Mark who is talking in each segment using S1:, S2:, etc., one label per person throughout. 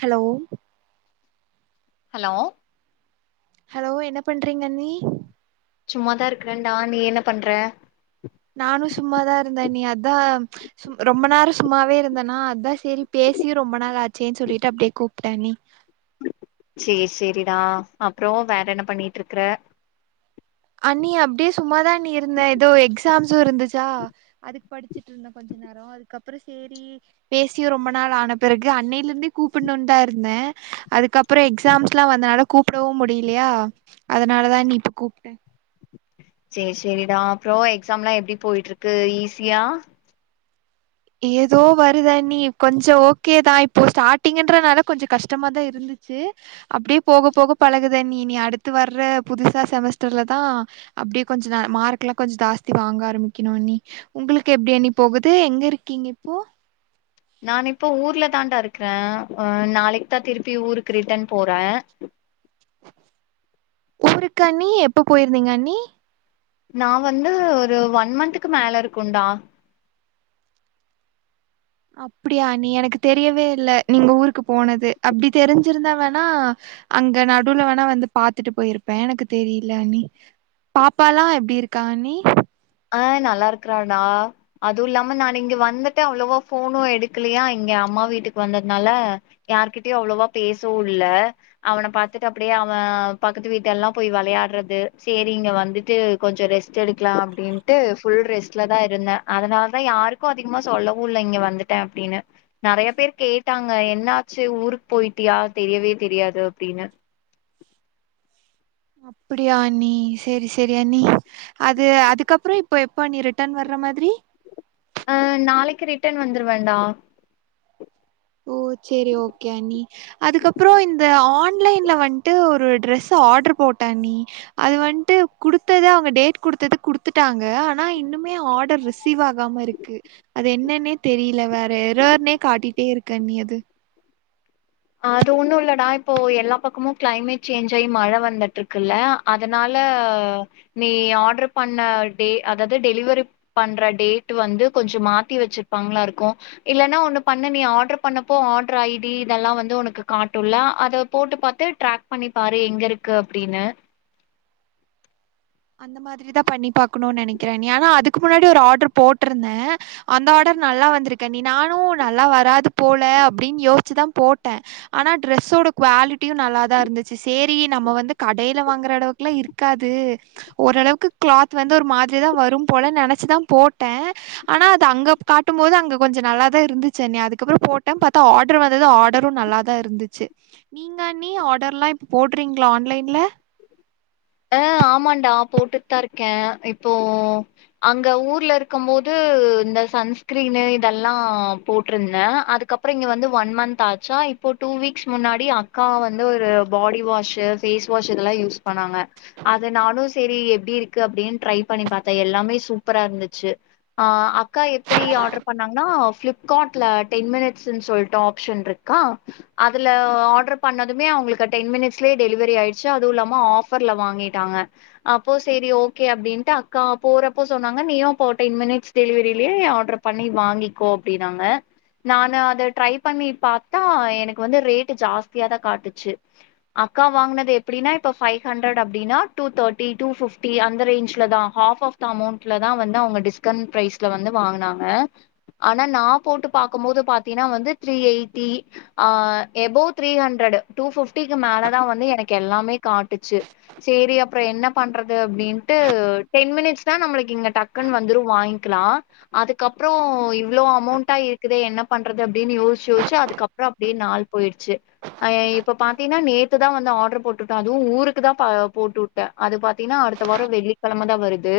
S1: hello
S2: hello
S1: hello என்ன பண்றீங்க அண்ணி
S2: சும்மாதா இருக்கறேன்டா நீ என்ன பண்ற
S1: நானு சும்மாதா இருந்தே அண்ணி அதா சும் ரொம்ப நேரோ சும்மாவே இருந்தேனா அதா செரி பேசி ரொம்ப நாள் ஆச்சேன்னு சொல்லிட்டு அப்டியே கூப்ட்ட அண்ணி
S2: செரி செரிடா அப்புறோ வேற என்ன பண்ணிட்டுருக்குற
S1: அண்ணி அப்டியே சும்மாதா அண்ணி இருந்தே எதோ எக்ஸாம்ஸு இருந்துச்சா அதுக்கு படிச்சுட்ருந்தே கொஞ்ச நே ரோ அதுக்கப்புறோ சேரி பேசியு ரொம்ப நாள் ஆன பெறகு அன்னையில இருந்தே கூப்புன்னு இருந்தே அதுக்கப்புறோ எக்ஸாம்ஸ்லா வந்தனால கூப்டவு முடியுலயா அதனால தா அண்ணி இப்ப கூப்ட்ட
S2: செரி சேரிடா அப்புறோ எக்ஸாலா எப்டி போயிட்ருக்கு ஈஸியா
S1: ஏதோ வருவே நீ கொஞ்சோ ஓகே தா இப்போ ஸ்டார்ட்டிங்ன்றனால கொஞ்சோ கஷ்டமா தா இருந்து ச்சு அப்டியே போக போக பழகுது நீ நீ அடுத்து வர்ற புதுசா செமஸ்டர்லதா அப்டி கொஞ்ச ந மார்க் எல்லா கொஞ்சோ ஜாஸ்தி வாங்க ஆரம்பிக்கணு அண்ணி உங்களுக்கு எப்டி அண்ணி போகுது எப்டி இருக்கீங்க இப்போ
S2: நான் இப்போ ஊர்ல தான்டா இருக்குறே அ நாளைக்கு தா திருப்பி ஊருக்கு ரிட்டன் போறே
S1: ஊருக்கு அண்ணி எப்ப போயிருந்தீங்கண்ணி
S2: நா வந்து ஒரு ஒன் மந்த்க்கு மேல இருக்கும்டா
S1: அப்டியா அண்ணி எனக்கு தெரியவே இல்ல நீங்க ஊருக்கு போனது அப்டி தெரிஞ்சிருந்தா வேணா அங்க நடுவுல வேணா வந்து பாத்துட்டு போயிருபே எனக்கு தெரியில அண்ணி பாப்பால்லா எப்டி இருக்கா அண்ணி
S2: ஆ நல்லா இருக்குறாடா அதுவு இல்லாம நா இங்க வந்துட்ட அவ்ளவா ஃபோனு எடுக்கலையா இங்க அம்மா வீட்டுக்கு வந்ததுனால யாருகிட்டயு அவ்ளவா பேசவு இல்ல அவனபாத்துட்டு அப்டியே அவே பக்கத்து வீட்ல எல்லா போய் விளையாடுறது சரி இங்க வந்துட்டு கொஞ்ச ரெஸ்ட் எடுக்லா அப்டின்னு இட்டு ஃபுல் ரெஸ்ட்ல தா இருந்தே அதனால தா யாருக்கு அதிகமா சொல்லவு இல்ல இங்க வந்துட்டே அப்டின்னு நெறைய பேர் கேட்டாங்க என்னாச்சு ஊருக்கு போயிட்டியா தெரியவே தெரியாது அப்டின்னு
S1: அப்டியா அண்ணி சரி சரி அண்ணி அது அதுக்கப்ற இப்ப எப்ப அண்ணி இப்ப ரிட்டர்ன் வர்ற மாரி
S2: அ நாளைக்கு ரிட்டன் வந்துருவேண்டா
S1: உம் சேரி ஓகே அண்ணி அதுக்கப்றோ இந்த ஆன்லைன்ல வந்துன்டு ஒரு ட்ரெஸ் ஆர்டர் போட்டே அண்ணி அது வந்துட்டு குடுத்தது அவுங்க டேட் குடுத்தது குடுத்துட்டாங்க ஆனா இன்னுமே ஆர்டர் ரிசீவாகாம இருக்கு அது என்னன்னே தெரியல வேற எறருனே காட்டிட்டே இருக்கு அண்ணி அது
S2: அது ஒன்னு இல்லடா இப்போ எல்லா பக்கமு கிளைமேட் சேஞ்ச் ஆயி மழ வந்துட்டு இருக்குல்ல அதனால நீ ஆர்டர் பண்ண டே அதாவது டெலிவரி பண்ற டேட் வந்து கொஞ்சோ மாத்தி வச்சிருப்பாங்களா இருக்கு இல்லன்னா ஒண்ணு பண்ண நீ ஆர்டர் பண்ணப்போ ஆர்டர் ஐடி இதெல்லா வந் உனக்கு காட்டும்ல அத போட்டு பாத்து டிராக் பண்ணி பாரு எங்க இருக்கு அப்டின்னு
S1: அந்த மாரிதா பண்ணி பாக்கணும்னு நெனைக்கிறே அண்ணி ஆனா அதுக்கு முன்னாடி ஒரு ஆர்ட்ர் போட்ருந்தே அந்த ஆர்டர் நல்லா வந்திருக்கு அண்ணி நானும் நல்லா வராது போல அப்டின்னு யோசிச்சுதா போட்டே ஆனா டிரெஸ்ஸோட குவாலிட்டியும் நல்லாதா இருந்துச்சு சேரி நம்ம வந்து கடையில வாங்குற அளவுக்கெல்லா க்காது ஓரளவுக்கு கிளாத் வந்து ஒரு மாரிதான் வரும் போல நெனைச்சுதா போட்டே ஆனா அது அங்க காட்டும் போது அங்க கொஞ்சோம் நல்லாதா இருந்துச்சு அண்ணி அதுக்கப்பறோம் போட்டே பாத்தா ஆர்ட்ர் வந்தது ஆர்ட்ரும் நல்லா இருந்துச்சு நீங்க அண்ணி ஆர்டர்லாம்‌ ‌போட்றீங்ளா‌ ஆன்லைன்ல
S2: ஆ ஆமாண்டா போட்டுட்டு தா இருக்கே இப்போ அங்க ஊர்ல இருக்கும் போது இந்த சன்ஸ்கிரீனு இதெல்லா போட்ருந்தே அதுக்கப் அப்பறம் இங்க வந்து ஒன் மந்த் ஆச்சா இப்போ டூ வீக்ஸ் முன்னாடி அக்கா வந்து ஒரு பாடி வாஷ் பேஸ் வாஷ் இதெல்லா யூஸ் பண்ணாங்க அத நானும் செரி எப்டி இருக்கு அப்டின் ட்ரை பண்ணி பாத்தேனஎல்லாமே சூப்பரா இருந்துச்சு ஆ அக்கா எப்டி ஆர்டர் பண்ணாங்கன்னா ப் காட்ல டென் மினிட்ஸ்ன்னு சொல்ட்டு ஆப்ஷன் இருக்கா அதுல ஆர்டர் பண்ணதுமே அவுங்களுக்கு டென் மினிட்ஸ்லேயே டெலிவரி ஆயிடுச்சு அதுவும்ல்லாம ஆஃபர் ல வாங்கிட்டாங்க அப்போ சேரி ஓகே அப்டின்ட்டு அக்கா போறப்போ சொன்னாங்க நீயு அப்ப டென் மினிட்ஸ் டெலிவரிலயே ஆர்டர் பண்ணி வாங்கிக்கோ அப்டினாங்க நானு அத ட்ரை பண்ணி பாத்தா எனக்கு வந்து ரேட்டு் ஜாஸ்தியாதா காட்டுச்சு அக்கா வாங்குனது எப்டினா இப்ப பைவ் ஹண்ட்ரட் அப்டின்னா டூ தேர்டி டூ பிப்டி அந்த ரேஞ்ச்ல தா ஹாப் ஆஃப் த அமௌண்ட்ல தா வந்து அவங்க டிஸ் க்கன் ப்ரைஸ்ல வந்து வாங்கனாங்க ஆனா நா போட்டு பாக்கும் போது பாத்தீனா வந்து த்ரீ எயிட்டி ஆ எபோவ் த்ரீ ஹண்ட்ரட் டூ ஃபிஃப்டிக்கு மேல தா வந்து எனக்கு எல்லாமே காட்டுச்சு சேரி அப்பற என்ன பண்றது அப்டின்ட்டு டென் மினிட்ஸ்னா நம்ளுக்கு இங்க டக்குன் வந்துரு வாங்க்கலா அதுக்கப்புறோ இவ்ளோ அமௌண்டா இருக்குதே என்ன பண்றது அப்டின் யோசிச்சி யோசிச்சி அதுக்கப் ப்புறோ அப்டியே நாள் போய்ட்ச்சு அ இப்ப பாத்தீன்னா நேத்துதா வந்து ஆடர் போட்டுருக்காங் துவு ஊருக்கு தா ப போட்டுட்டே அது பாத்தீனா அடுத்த வார வெள்ளிக்கிழமதா வருது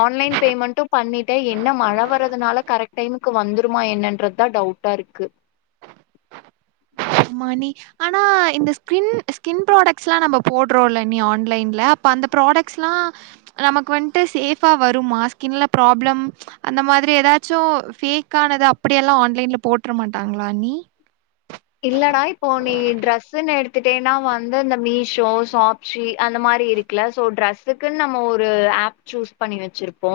S2: ஆன்லைன் பேமெண்ட்டு பண்ணிட்டே என்ன மழ வரதுனால கரெக்ட் டைமுக்கு வந்துருமா என்னன்றது தா டவுட் டாருக்கு
S1: மணி ஆனா இந்த ஸ்கின் ஸ்கின் ப்ராடக்ட்ஸ்ல்லா நம்ம போடுறோல்ல அண்ணி ஆன்லைன்ல அப்ப அந்த ப்ராடக்ட்ஸ்ல்லா நமக்கு வன்ட்டு சேஃபா வருமா ஸ்கின்ல ப்ராப்ளம் அந்த மாத்ரி ஏதாச்சு ஃபேக்கானது அப்டியல்லா ஆன்லைன்ல போட்ர மாட்டாங்களா அண்ணி
S2: இல்லடா இப்போ நீ ட்ரெஸ்சுன் எடுத்துட்டேனா வந்து அந்த மீஷோ ஷாப் சி அந்த மாரி இருக்குல சோ ட்ரெஸுக்குன் நம்ம ஒரு ஆப் சூஸ் பண்ணி வெச்சிருப் போ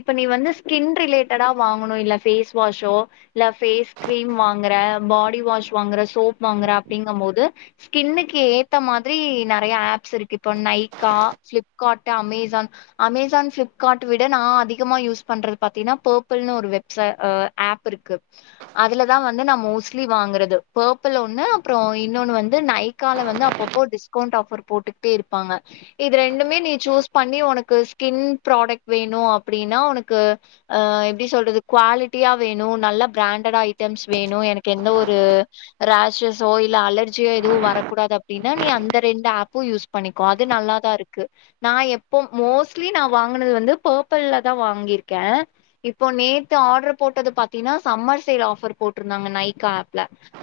S2: இப்ப நீ வந்து ஸ்கின் ரிலேட்டடா வாங்கணு இல்ல ஃபேஸ் வாஷோ இல்ல ஃபேஸ் கிரீம் வாங்கற பாடி வாஷ் வாங்கற சோப் வாங்கற அப்டிங்கும் போது ஸ்கின்னுுக்கு ஏத்த மாத்ரி நெறைய ஆப்ஸ் இருக்கு இப்போ நைக்கா ஃப்ளிப்கார்ட்டு அமேஜான் அமேஜான் ஃப்ளிப்கார்ட்டு விட நா அதிகமா யூஸ் பண்றது பாத்தீன்னா பர்பிள் ஒரு வெப்ச அ ஆப் ப் இருக்கு அதுலதா வந்து நா மோஸ்ட்லி வாங்குறது பர்பிள் ஒண்ணு அப்புறோ இன்னொன்னு வந்து நைக்கால வந்து அப்பப்போ டிஸ்கவுண்ட் ஆஃபர் போட்டுக்ட்டே இருப்பாங்க இது ரெண்டுமே நீ சூஸ் பண்ணி உனக்கு ஸ்கின் ப்ராடக்ட் வேணு அப்டினா உனக்கு அ எப்டி சொல்றது குவாலிட்டயா வேணு நல்ல பிராண்டட் ஐட்டம்ஸ் வேணு எனக் எந்த ஒரு ராஷஷ்சோ இல்ல அலர்ஜியோ எதுவு வரக்கூடாது அப்டினா நீ அந்த ரெண்டு ஆப்பு யூஸ் பண்ணிக்கோ அது நல்லாதா இருக்கு நா எப்போ மோஸ்ட்லி நா வாங்கனது வந்து பர்பிள்ல தா வாங்கிருக்கே இப்போ நேத்து ஆடர் போட்டது பாத்தீன்னா சம்மர் சேல் ஆஃபர் போட்டிருந்தாங்க நைக்கா ஆப்ல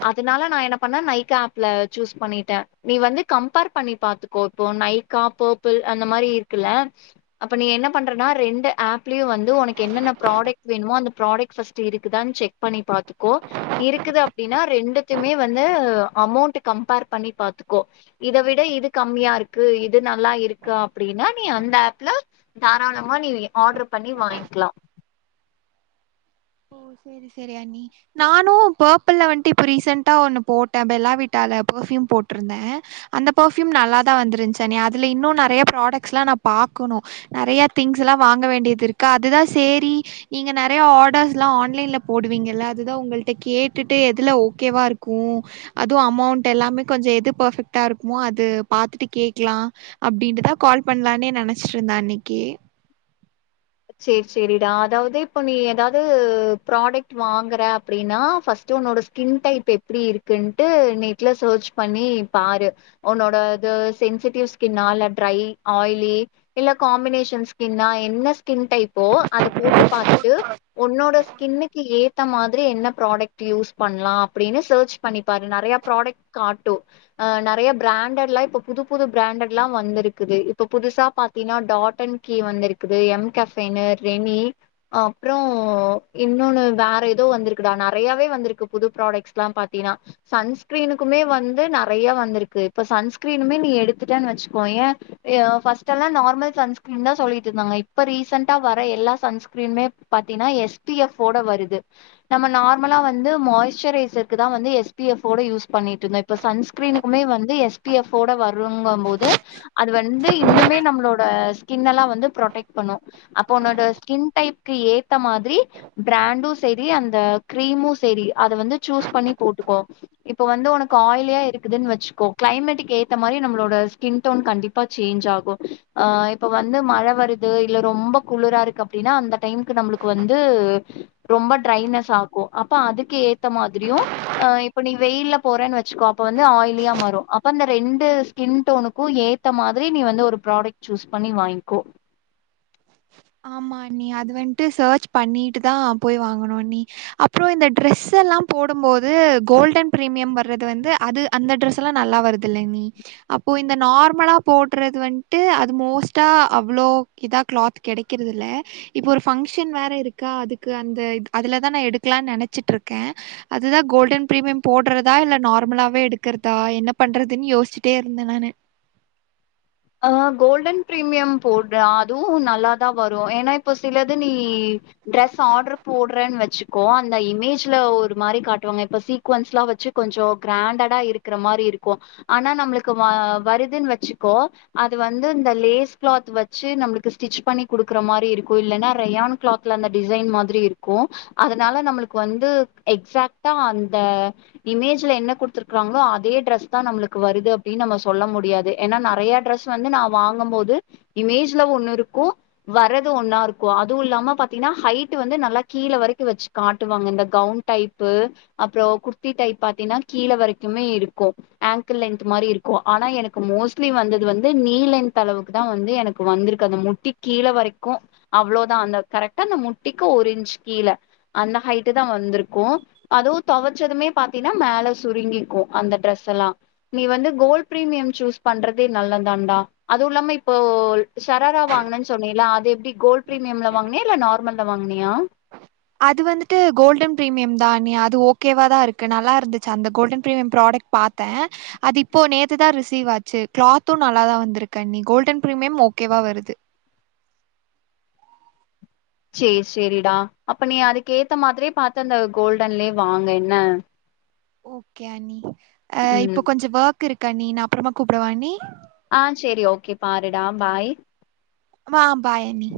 S2: அதனால் நா என்ன பண்ணே நைக்கா ஆப்ல சூஸ் பண்ணிட்டே நீ வந்து கம்பேர் பண்ணி பாத்து கோ இப்ப நைக்கா பர்பிள் அந்த மாறி இருக்குல்ல அப்ப நீ என்ன பண்றனா ரெண்டு ஆப்லயு வந்து உனக்கு என்னென்ன ப்ராடெக்ட் வேணுமோ அந்த ப்ராடெக்ட் ஃபஸ்ட்டு இருக்குதானு செக் பண்ணி பாத்துக்கோ இருக்குது அப்டினா ரெண்ட் எதுக்குமே வந்து அமௌண்ட் கம்பேர் பண்ணி பாத்துக்கோ இத விட இது கம்மியாருக்கு இது நல்லா இருக்கு அப்டினா நீ அந்த ஆப்ல தாராளமா நீ ஆடர்ரு பண்ணி வாங்கலா
S1: ஓ சேரி சேரி அண்ணி நானு பர்பிள்ல வன்ட்டு இப்ப ரீசண்ட்டா ஒன்னு போட்டே பெல்லா விட்டால பர்ஃப்யூம் போட்டிருந்தே அந்த பர்ஃப்யூம் நல்லாதா வந்துருச்சு அண்ணி அதுல இன்னு நெறையா ப்ராடெக்ட்ஸ்லா நா பாக்கணு நெறையா திங்ஸ் எல்லா வாங்க வேண்டியதுருக்கு அதுதா சேரி நீங்க நெறையா ஆடர்ஸ் இதலா ஆன்லைன்ல போடுவீங்கள்ல அதுதா உங்கள்ட்ட கேட்டுட்டு எதுல ஓகேவா இருக்கு அதுவு அமௌண்ட் எல்லாமே கொஞ்ச எது பர்பெக்ட்டா இருக்குமோ அது பாத்துட்டு கேக்கலா அப்டின்ட்டுதா கால் பண்ணலான்னே நெனச்சிட்ருந்த அன்னைக்கி
S2: சேர் சேரிடா அதாவது இப்ப நீ ஏதாவது ப்ராடெக்ட் வாங்குற அப்டின்னா ஃபஸ்ட்டு ஒன்னோட ஸ்கின் டைப் எப்டி இருக்குன்ட்டு நெட்ல சர்ச் பண்ணி பாரு ஒன்னோட அது சென்சிட்டிவ் ஸ்கின்னா இல்ல ட்ரை ஆய்லி இல்ல காமினேஷன்ஸ் ஸ்கின்னா என்ன ஸ்கின் டைப்போ அத போட்டு பாத்துட்டு ஒன்னோட ஸ்கின்னுக்கு ஏத் த மாதிரி என்ன ப்ராடக்ட் யூஸ் பண்லா அப்டின்னு சர்ச் பண்ணிப்பாரு நெறையா ப்ராடக்ட் காட்டு ஆ நெறையா பிராண்டட்லா இப்ப புது புது பிராண்டட்லா வந்துருக்குது இப்ப புதுசா பா பத்தினா டாட்டன் கி வந்திருக்குது எம் கஃபைனர் ரெனி அப்றோ இன்னோன்னு வேற எதோ வந்திருக்குடா நெறையாவே வந்திருக்கு புது ப்ராடக்ட்ஸ்ல்லா பாத்தீனா சன்ஸ்கிரீனுக்குமே வந்து நெறையா வந்துருக்கு இப்ப சன்ஸ்கிரீனுமே நீ எடுத்துட்டேன் வச்சுக்கோயே ஏ ஃபஸ்ட்டல்லா நார்மல் சன்ஸ்கிரீன் தா சொல்லிட்டு இருந்தாங்க இப் இப்ப ரீசண்டா வர எல்லா சன்ஸ்கிரீனுமே பாத்தீனா எஸ் டி எஃப்ஃபோட வருது நம்ம நார்மலா வந்து மாய்ஸ்டரைசர்க்கு தா வந்து எஸ் பி எஃப் ஓட யூஸ் பண்ணிட்டு இருந்தோ இப்ப சன்ஸ்கிரீனுக்குமே வந்து எஸ் பி எஃப் ஓட வருங்கம் போது அது வந்து இன்னுமே நம்மளோட ஸ்கினல்லா வந்து ப்ரொடெக்ட் பண்ணு அப்ப ஒன்னோட ஸ்கின் டைப்க்கு ஏத்த மாதிரி பிராண்டு சரி அந்த கிரீமு சரி அத வந்து சூஸ் பண்ணி போட்டுக்கோ இப்ப வந்து ஒனக்கு ஆய்லியா இருக்குதுன் வச்சுக்கோ கிளைமேட்க்கு ஏத்த மாரி நம்மளோட ஸ்கின் டோன் கண்டிப் ப்பா சேஞ்ச் ஆகு ஆ இப்ப வந்து மழ வரு து இல்ல ரொம்ப குளுரா இருக்கு அப்டின்னா அந்த டைம்க்கு நம்மளுக்கு வந்து ரொம்ப டிரைனஸ் ஆக்கு அப்ப அதுக்கு ஏத்த மாதிரியு அ இப்ப நீ வெயில்ல போறேன்னு வச்சுக்கோ அப்ப வந்து ஆய்லியா மாறு அப்ப அந்த ரெண்டு ஸ்கின் டோனுக்கு ஏத்த மாதிரி நீ வந்து ஒரு ப்ராடக்ட் சூஸ் பண்ணி வாங்க்கோ
S1: ஆமா அண்ணி அது வன்ட்டு சர்ச் பண்ணிட்டு தா போய் வாங்கனு அண்ணி அப்பறோ இந்த டிரெஸ்ஸல்லா போடம் போது கோல்டன் பிரீமியம் வர்றது வந்து அது அந்த டிரஸ்ஸல்லா நல்லா வருதுல்லண்ணி அப்போ இந்த நார்மலா போட்றது வன்ட்டு அது மோஸ்ட்டா அவ்வளோ இதா கிளாத் கெடைக்கிறதில்ல இப்ப ஒரு பங்ஷன் வேற இருக்கா அதுக்கு அந்த அதுலதா நா எடுக்கலான் நெனைச்சுட்ருக்கே அதுதா கோல்டன் பிரீமியம் போட்றதா இல்ல நார்மலாவே எடுக்கறதா என்ன பண்றதுன் யோஸ்ச்சுட்டே இருந்தே நானு
S2: அ கோல்டன் பிரீமியம் போட்றா அதுவு நல்லாதா வரு ஏனா இப்போ சிலது நீ ட்ரெஸ் ஆர்டர் போட்றன் வச்சுக்கோ அந்த இமேஜ்ல ஒரு மாரி காட்டுவாங்க இப்ப சீ சீக்வன்ஸ்லா வச்சு கொஞ்சோ கிராண்டடா இருக்குற மாரி இருக்கு ஆனா நம்மளுக்கு வ வருதுன் வச்சுக்கோ அது வந்து இந்த லேஸ் கிளாத் வச்சு நம்மளுக்கு ஸ்டிச் பண்ணி குடுக்குற மாரி இருக்கு இல்லேன்னா ரயான் கிளாத் ல அந்த டிசைன் மாதிரி இருக்கு அதுனால நம்மளுக்கு வந்து எக்சாக்டா அந்த இமேஜ்ல என்ன குடுத்துருக்காராங்களோ அதே டிரஸ் தா நம்மளுக்கு வருது அப்டின் நம்ம சொல்ல முடியாது ஏனா நெறையா டிரெஸ் வந்து நா வாங்கம் போது இமேஜ்ல ஒண்ணுருக்கு வர்றது ஒண்ணா இருக்கு அதுவு இல்லாம பாத்தீங்ன்னா ஹைட் வந்து நல்லா கீழ வரைக்கு வச்சு காட்டுவாங்க இந்த கவுன் டைப்பு அப்றோ குர்த்தி டைப் பாத்தீங்ன்னா கீழ வரைக்குமே இருக்கு ஆங்கிள் லென்த் மாரி இருக்கு ஆனா எனக்கு மோஸ்ட்லி வந்தது வந் து நீ லென்த் அளவுக்கு தா வந்து எனக்கு வந்துருக்கு அந்த முட்டி கீழ வரைக்கு அவ்ளோதா அந்த கரெக்டா அந்த முட்டிக்கு ஒரு இன்ச்சு கீழ அந்த ஹைட்டு தா வந்துருக்கு அதுவு தொவச்சதுமே பாத்தீன்னா மேல சுருங்கிக்கோ அந்த டிரஸ்ஸல்லா நீ வந்து கோல்ட் பிரீமியம் சூஸ் பண்றதே நல்லதான்டா அதுவும் இல்லாம இப்போ ஷராரா வாங்னன்னு சொன்னீல்ல அது எப்டி கோல்ட் பிரரீமியம்ல வாங்னியா இல்ல நார்மல் ல வாங்குனியா
S1: அது வந்துட்டு கோல்டன் பிரீமியம் தா நி அது ஓகேவா தா இருக்கு நல்லா இருந்துச்சு அந்த கோல்டன் பிரீமியம் ப்ராடக்ட் பாத்த அது இப்போ நேத்து தா ரிசீவ் ஆச்சு கிளாத்து நல்லா தா வந்திருக்கு அண்ணி கோல்டன் பிரீமியம் ஓகேவா வருது
S2: சேரி சேரிடா அப்ப நீ அதுக்கு ஏத்த மாதிரியே பாத்து அந்த கோல்டன்லயே வாங்கு என்ன
S1: ஓகே அண்ணி அ
S2: ம்
S1: இப்போ கொஞ்சோ ஒர்க் இருக்கண்ணி நா அப்பறமா கூப்டவா அண்ணி
S2: அ சேரி ஓகே பாருடா பாய்
S1: மா அ பாய் அண்ணி